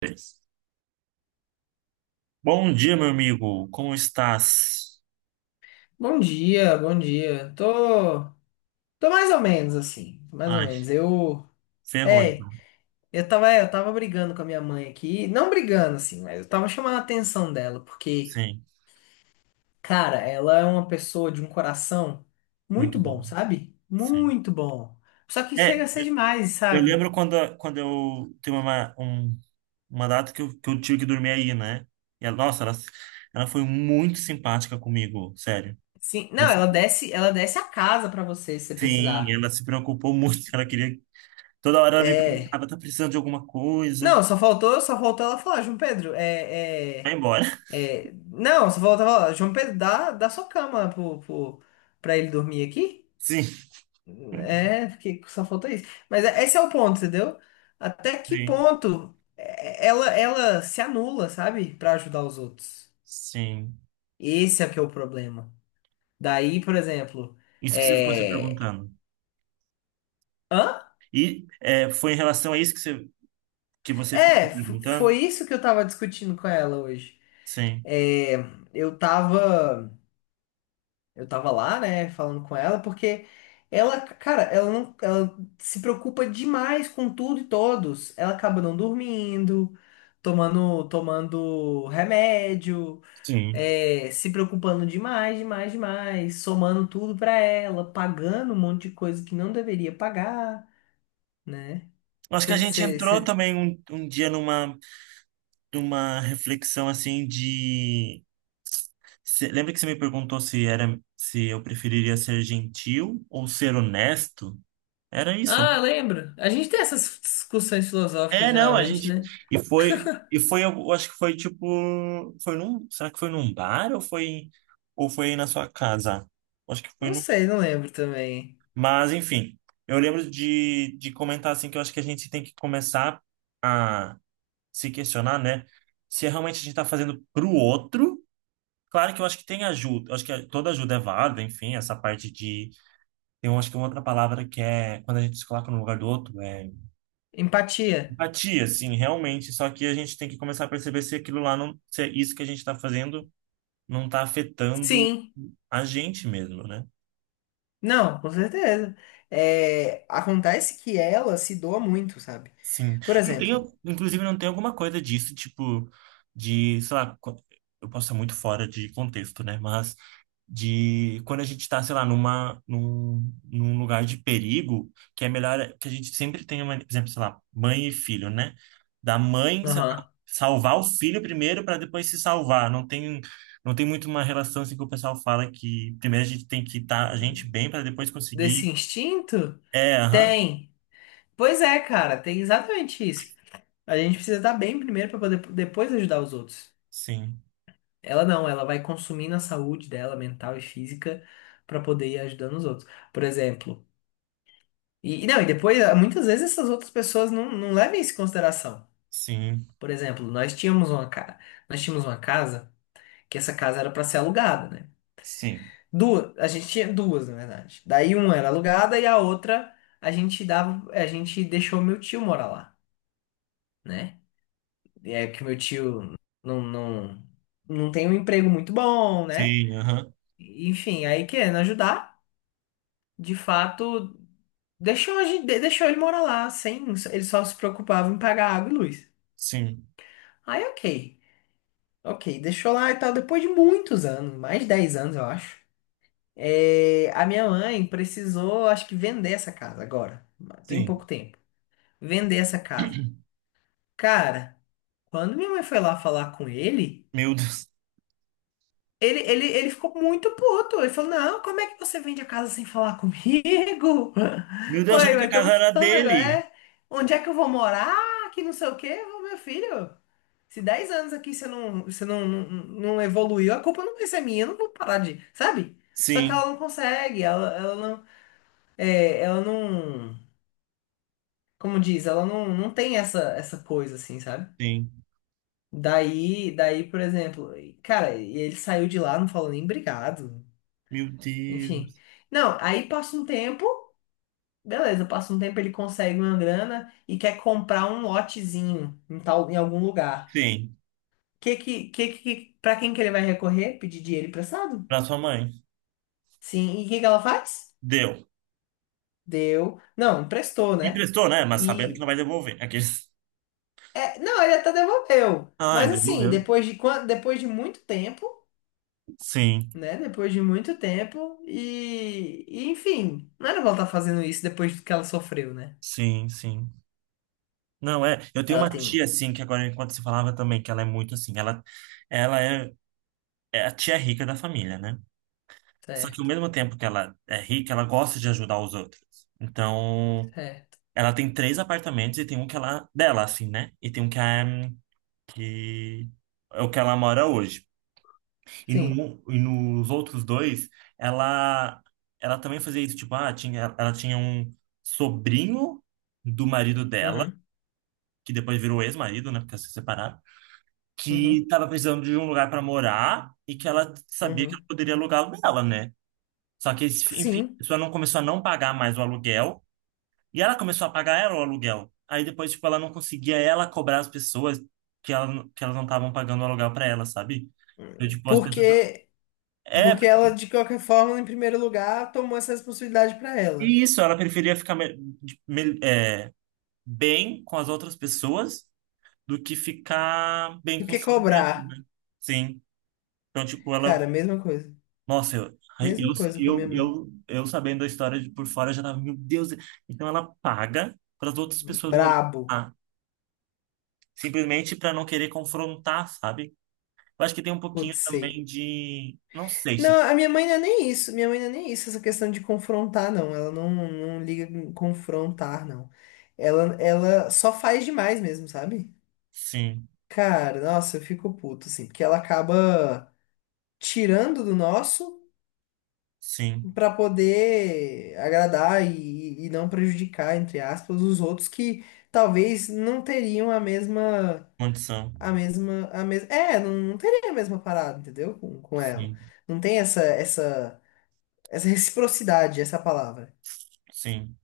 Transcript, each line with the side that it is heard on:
right: Três. Bom dia, meu amigo. Como estás?
left: Bom dia, bom dia. Tô mais ou menos assim, mais ou
right: Ai,
left: menos.
right: ferrou
left: É,
right: então.
left: eu tava brigando com a minha mãe aqui, não brigando assim, mas eu tava chamando a atenção dela, porque,
right: Sim,
left: cara, ela é uma pessoa de um coração muito
right: muito
left: bom,
right: bom.
left: sabe?
right: Sim.
left: Muito bom. Só que
right: É,
left: chega a ser
right: eu,
left: demais,
right: eu
left: sabe?
right: lembro quando eu tem uma, um- uma data que eu tive que dormir aí, né? E ela, nossa, ela foi muito simpática comigo, sério.
left: Sim,
right: Ela
left: não, ela
right: se-
left: desce, ela desce a casa pra você se você
right: Sim,
left: precisar.
right: ela se preocupou muito. Ela queria. Toda hora ela me
left: É.
right: perguntava, tá precisando de alguma coisa?
left: Não, só faltou ela falar, João Pedro,
right: Vai
left: é, é.
right: embora.
left: É, não, você falou, tava, lá, João Pedro, dá sua cama pra ele dormir aqui.
right: Sim,
left: É, porque só falta isso. Mas esse é o ponto, entendeu? Até que
right: sim,
left: ponto é, ela se anula, sabe? Pra ajudar os outros.
right: sim.
left: Esse é que é o problema. Daí, por exemplo,
right: Isso que você ficou se
left: é...
right: perguntando.
left: Hã?
right: E é, foi em relação a isso que você ficou
left: É,
right: se
left: foi
right: perguntando?
left: isso que eu tava discutindo com ela hoje.
right: Sim,
left: É, eu tava. Eu tava lá, né, falando com ela, porque ela, cara, ela se preocupa demais com tudo e todos. Ela acaba não dormindo, tomando remédio,
right: sim.
left: se preocupando demais, demais, demais, somando tudo pra ela, pagando um monte de coisa que não deveria pagar, né?
right: Eu acho que a gente
left: Você,
right: entrou também um dia numa, numa reflexão assim de. Lembra que você me perguntou se era se eu preferiria ser gentil ou ser honesto? Era isso, né?
left: Ah, lembro. A gente tem essas discussões filosóficas
right: É, não, a
left: geralmente,
right: gente.
left: né?
right: E foi, eu acho que foi tipo. Foi num, será que foi num bar ou foi na sua casa? Acho que foi
left: Não
right: num.
left: sei, não lembro também.
right: Mas, enfim, eu lembro de comentar assim que eu acho que a gente tem que começar a se questionar, né? Se é realmente a gente está fazendo para o outro. Claro que eu acho que tem ajuda, eu acho que é, toda ajuda é válida, enfim, essa parte de. Tem, eu acho que uma outra palavra que é quando a gente se coloca no lugar do outro, é
left: Empatia?
right: empatia, assim, realmente. Só que a gente tem que começar a perceber se aquilo lá não, se é isso que a gente está fazendo não está afetando
left: Sim.
right: a gente mesmo, né?
left: Não, com certeza. É, acontece que ela se doa muito, sabe?
right: Sim.
left: Por exemplo,
right: Inclusive, não tem alguma coisa disso, tipo, de, sei lá, eu posso estar muito fora de contexto, né? Mas de quando a gente tá, sei lá, num lugar de perigo, que é melhor que a gente sempre tenha, uma, por exemplo, sei lá, mãe e filho, né? Da mãe, sei lá,
left: aham,
right: salvar o filho primeiro para depois se salvar. Não tem, não tem muito uma relação assim que o pessoal fala que primeiro a gente tem que estar a gente bem para depois
left: desse
right: conseguir.
left: instinto,
right: É, aham.
left: tem. Pois é, cara, tem exatamente isso. A gente precisa estar bem primeiro para poder depois ajudar os outros.
right: Sim,
left: Ela não, ela vai consumindo a saúde dela, mental e física, para poder ir ajudando os outros. Por exemplo. E não, e depois, ah, muitas vezes essas outras pessoas não levam isso em consideração.
right: sim,
left: Por exemplo, nós tínhamos uma casa que essa casa era para ser alugada, né?
right: sim.
left: Duas, a gente tinha duas, na verdade. Daí uma era alugada e a outra a gente deixou meu tio morar lá, né? E é que meu tio não, não, não tem um emprego muito bom, né?
right: Sim, aham.
left: Enfim, aí querendo ajudar, de fato, deixou, a gente, de- deixou ele morar lá, sem, ele só se preocupava em pagar água e luz.
right: Sim,
left: Aí ok, deixou lá e tal, depois de muitos anos, mais de 10 anos, eu acho. É, a minha mãe precisou, acho que, vender essa casa agora. Tem pouco
right: sim.
left: tempo. Vender essa casa. Cara, quando minha mãe foi lá falar com ele,
right: Meu Deus.
left: ele ficou muito puto. Ele falou: não, como é que você vende a casa sem falar comigo?
right: Meu Deus,
left: Ué,
right: achando que
left: mas
right: a casa
left: estamos
right: era
left: falando agora.
right: dele.
left: É, onde é que eu vou morar? Que não sei o quê. Eu falei, meu filho, se 10 anos aqui você não evoluiu, a culpa não vai ser minha. Eu não vou parar de. Sabe? Só que ela
right: Sim,
left: não consegue, ela não é, ela não, como diz, ela não tem essa coisa assim, sabe?
right: sim.
left: Daí, por exemplo, cara, e ele saiu de lá, não falou nem obrigado,
right: Meu
left: enfim.
right: Deus.
left: Não, aí passa um tempo, beleza, passa um tempo ele consegue uma grana e quer comprar um lotezinho em tal, em algum lugar.
right: Sim,
left: Que que, para quem que ele vai recorrer? Pedir dinheiro emprestado?
right: pra sua mãe.
left: Sim, e o que que ela faz?
right: Deu.
left: Deu. Não, emprestou, né?
right: Emprestou, né? Mas sabendo que não vai
left: e
right: devolver. Aqueles.
left: Não, ele até devolveu.
right: Ai,
left: Mas assim,
right: devolveu.
left: depois de depois de muito tempo,
right: Sim,
left: né? Depois de muito tempo e, enfim, não era pra ela estar fazendo isso depois do que ela sofreu, né?
right: sim, sim. Não, é. Eu tenho uma
left: Ela tem, um,
right: tia, assim, que agora, enquanto você falava também, que ela é muito assim. Ela é, é a tia é rica da família, né? Só que ao
left: certo,
right: mesmo tempo que ela é rica, ela gosta de ajudar os outros. Então.
left: certo.
right: Ela tem três apartamentos e tem um que ela, dela, assim, né? E tem um que é o que ela mora hoje. E,
left: Sim.
right: no, E nos outros dois, ela, ela também fazia isso, tipo, ah, tinha, ela tinha um sobrinho do marido dela,
left: Uhum,
right: que depois virou ex-marido, né? Porque elas se separaram, que
left: uhum,
right: tava precisando de um lugar para morar e que ela sabia que ela
left: uhum.
right: poderia alugar o dela, né? Só que, enfim, a
left: Sim.
right: pessoa não começou a não pagar mais o aluguel. E ela começou a pagar ela o aluguel. Aí depois, tipo, ela não conseguia ela cobrar as pessoas que, ela, que elas não estavam pagando o aluguel para ela, sabe? Eu, tipo, as pessoas.
left: Porque
right: É,
left: porque
right: porque
left: ela de qualquer forma, em primeiro lugar, tomou essa responsabilidade pra ela.
right: e isso, ela preferia ficar bem com as outras pessoas do que ficar bem
left: Do que
right: consigo
left: cobrar?
right: mesmo, né? Sim. Então, tipo, ela.
left: Cara, mesma coisa.
right: Nossa, eu,
left: Mesma
right: eu,
left: coisa com a
right: eu,
left: minha mãe.
right: eu, eu sabendo a história de por fora, eu já tava, meu Deus. Então ela paga para as outras pessoas morarem
left: Brabo,
right: lá, simplesmente para não querer confrontar, sabe? Eu acho que tem um pouquinho
left: putz,
right: também
left: sei.
right: de. Não sei se.
left: Não, a minha mãe não é nem isso. Minha mãe não é nem isso, essa questão de confrontar, não. Ela não liga em confrontar, não. Ela só faz demais mesmo, sabe?
right: Sim,
left: Cara, nossa, eu fico puto, assim, porque ela acaba tirando do nosso
right: sim.
left: pra poder agradar e não prejudicar, entre aspas, os outros que talvez não teriam a mesma,
right: Condição.
left: a mesma, a mesma, não teria a mesma parada, entendeu? Com ela.
right: Sim,
left: Não tem essa reciprocidade, essa palavra.
right: sim.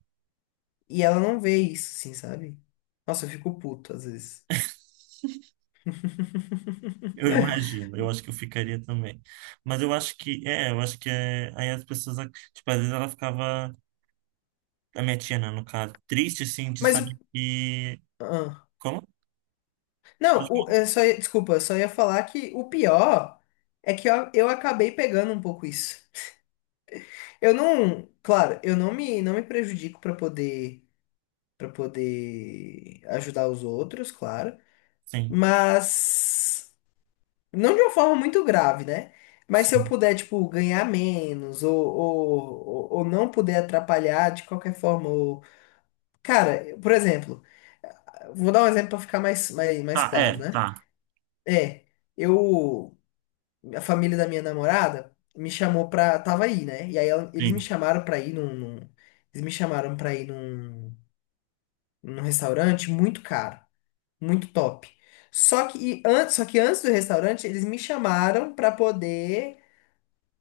left: E ela não vê isso, assim, sabe? Nossa, eu fico puto às vezes.
right: Eu imagino. Eu acho que eu ficaria também. Mas eu acho que. É, eu acho que é. Aí as pessoas. Tipo, às vezes ela ficava. A minha tia, né, no caso. Triste, assim, de
left: Mas o.
right: saber que.
left: ah.
right: Como?
left: Não,
right: Pode
left: o,
right: me-
left: é, só, ia- desculpa, só ia falar que o pior é que eu acabei pegando um pouco isso. Eu não. Claro, eu não me prejudico pra poder, para poder ajudar os outros, claro.
right: Sim,
left: Mas. Não de uma forma muito grave, né? Mas se eu
right: sim.
left: puder, tipo, ganhar menos ou, ou não puder atrapalhar de qualquer forma. Ou. Cara, por exemplo. Vou dar um exemplo para ficar mais
right: Tá,
left: claro,
right: é,
left: né?
right: tá.
left: É, eu, a família da minha namorada me chamou pra, tava aí, né? E aí eles me
right: Sim,
left: chamaram pra ir num num restaurante muito caro, muito top. Só que antes do restaurante, eles me chamaram pra poder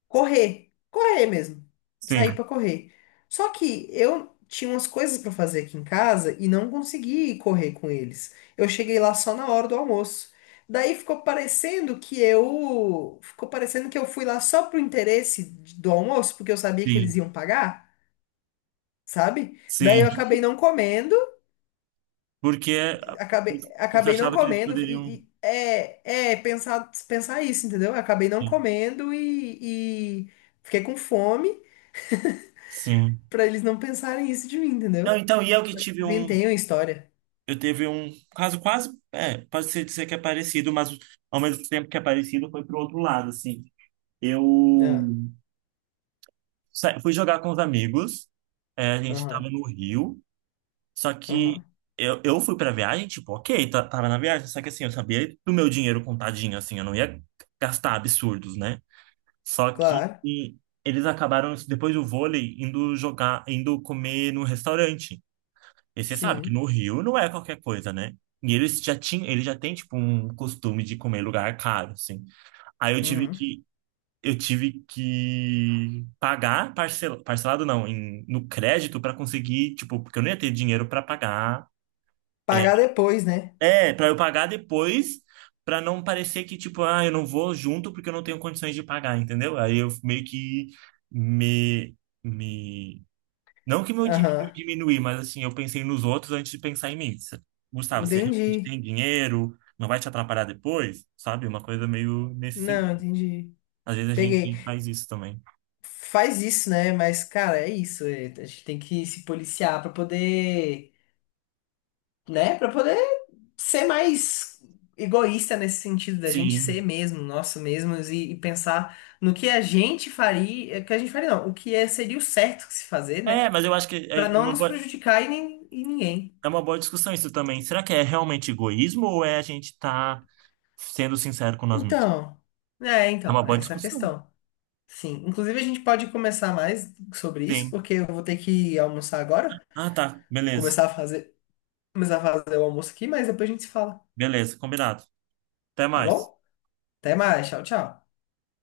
left: correr, correr mesmo,
right: sim,
left: sair pra correr. Só que eu tinha umas coisas pra fazer aqui em casa e não consegui ir correr com eles. Eu cheguei lá só na hora do almoço. Daí ficou parecendo que eu fui lá só pro interesse do almoço, porque eu sabia que eles
right: sim,
left: iam pagar, sabe? Daí
right: sim.
left: eu acabei não comendo,
right: Porque a-
left: acabei,
right: você
left: acabei não
right: achava que eles
left: comendo
right: poderiam.
left: e pensar, isso, entendeu? Eu acabei não
right: Sim,
left: comendo e fiquei com fome.
right: sim.
left: Pra eles não pensarem isso de mim,
right: Não,
left: entendeu?
right: então, e eu que tive um.
left: Inventei uma história.
right: Eu teve um caso quase, é, pode ser dizer que é parecido, mas ao mesmo tempo que é parecido foi pro outro lado, assim. Eu
left: Ah,
right: fui jogar com os amigos, é, a gente tava
left: aham,
right: no Rio, só que
left: aham.
right: eu fui pra viagem, tipo, ok, tava na viagem, só que assim, eu sabia do meu dinheiro contadinho, assim, eu não ia gastar absurdos, né? Só que
left: Claro,
right: e, eles acabaram, depois do vôlei, indo jogar, indo comer no restaurante. E você sabe que
left: sim.
right: no Rio não é qualquer coisa, né? E eles já tinham, ele já tem tipo um costume de comer em lugar caro, assim. Aí eu tive
left: Uhum.
right: que Eu tive que pagar parcelado não, em, no crédito para conseguir, tipo, porque eu não ia ter dinheiro para pagar. É,
left: Pagar depois, né?
right: é para eu pagar depois, para não parecer que tipo, ah, eu não vou junto porque eu não tenho condições de pagar, entendeu? Aí eu meio que me me não que meu dinheiro
left: Aham.
right: diminuir, mas assim, eu pensei nos outros antes de pensar em mim. Cê- Gustavo, você realmente
left: Entendi.
right: tem dinheiro? Não vai te atrapalhar depois? Sabe? Uma coisa meio nesse
left: Não,
right: sentido.
left: entendi.
right: Às vezes a
left: Peguei.
right: gente faz isso também.
left: Faz isso, né? Mas, cara, é isso. A gente tem que se policiar pra poder, né? Pra poder ser mais egoísta nesse sentido da gente ser
right: Sim.
left: mesmo, nosso mesmos e pensar no que a gente faria, que a gente faria não, o que seria o certo que se fazer, né?
right: É, mas eu acho que
left: Para não nos prejudicar e, nem, e ninguém.
right: é uma boa discussão isso também. Será que é realmente egoísmo ou é a gente tá sendo sincero com nós mesmos?
left: Então, é,
right: É uma
left: então,
right: boa
left: essa é a
right: discussão.
left: questão. Sim, inclusive a gente pode começar mais sobre isso,
right: Sim.
left: porque eu vou ter que almoçar agora,
right: Ah, tá. Beleza.
left: começar a fazer, começar a fazer o almoço aqui, mas depois a gente se fala,
right: Beleza, combinado. Até
left: tá
right: mais.
left: bom? Até mais, tchau, tchau.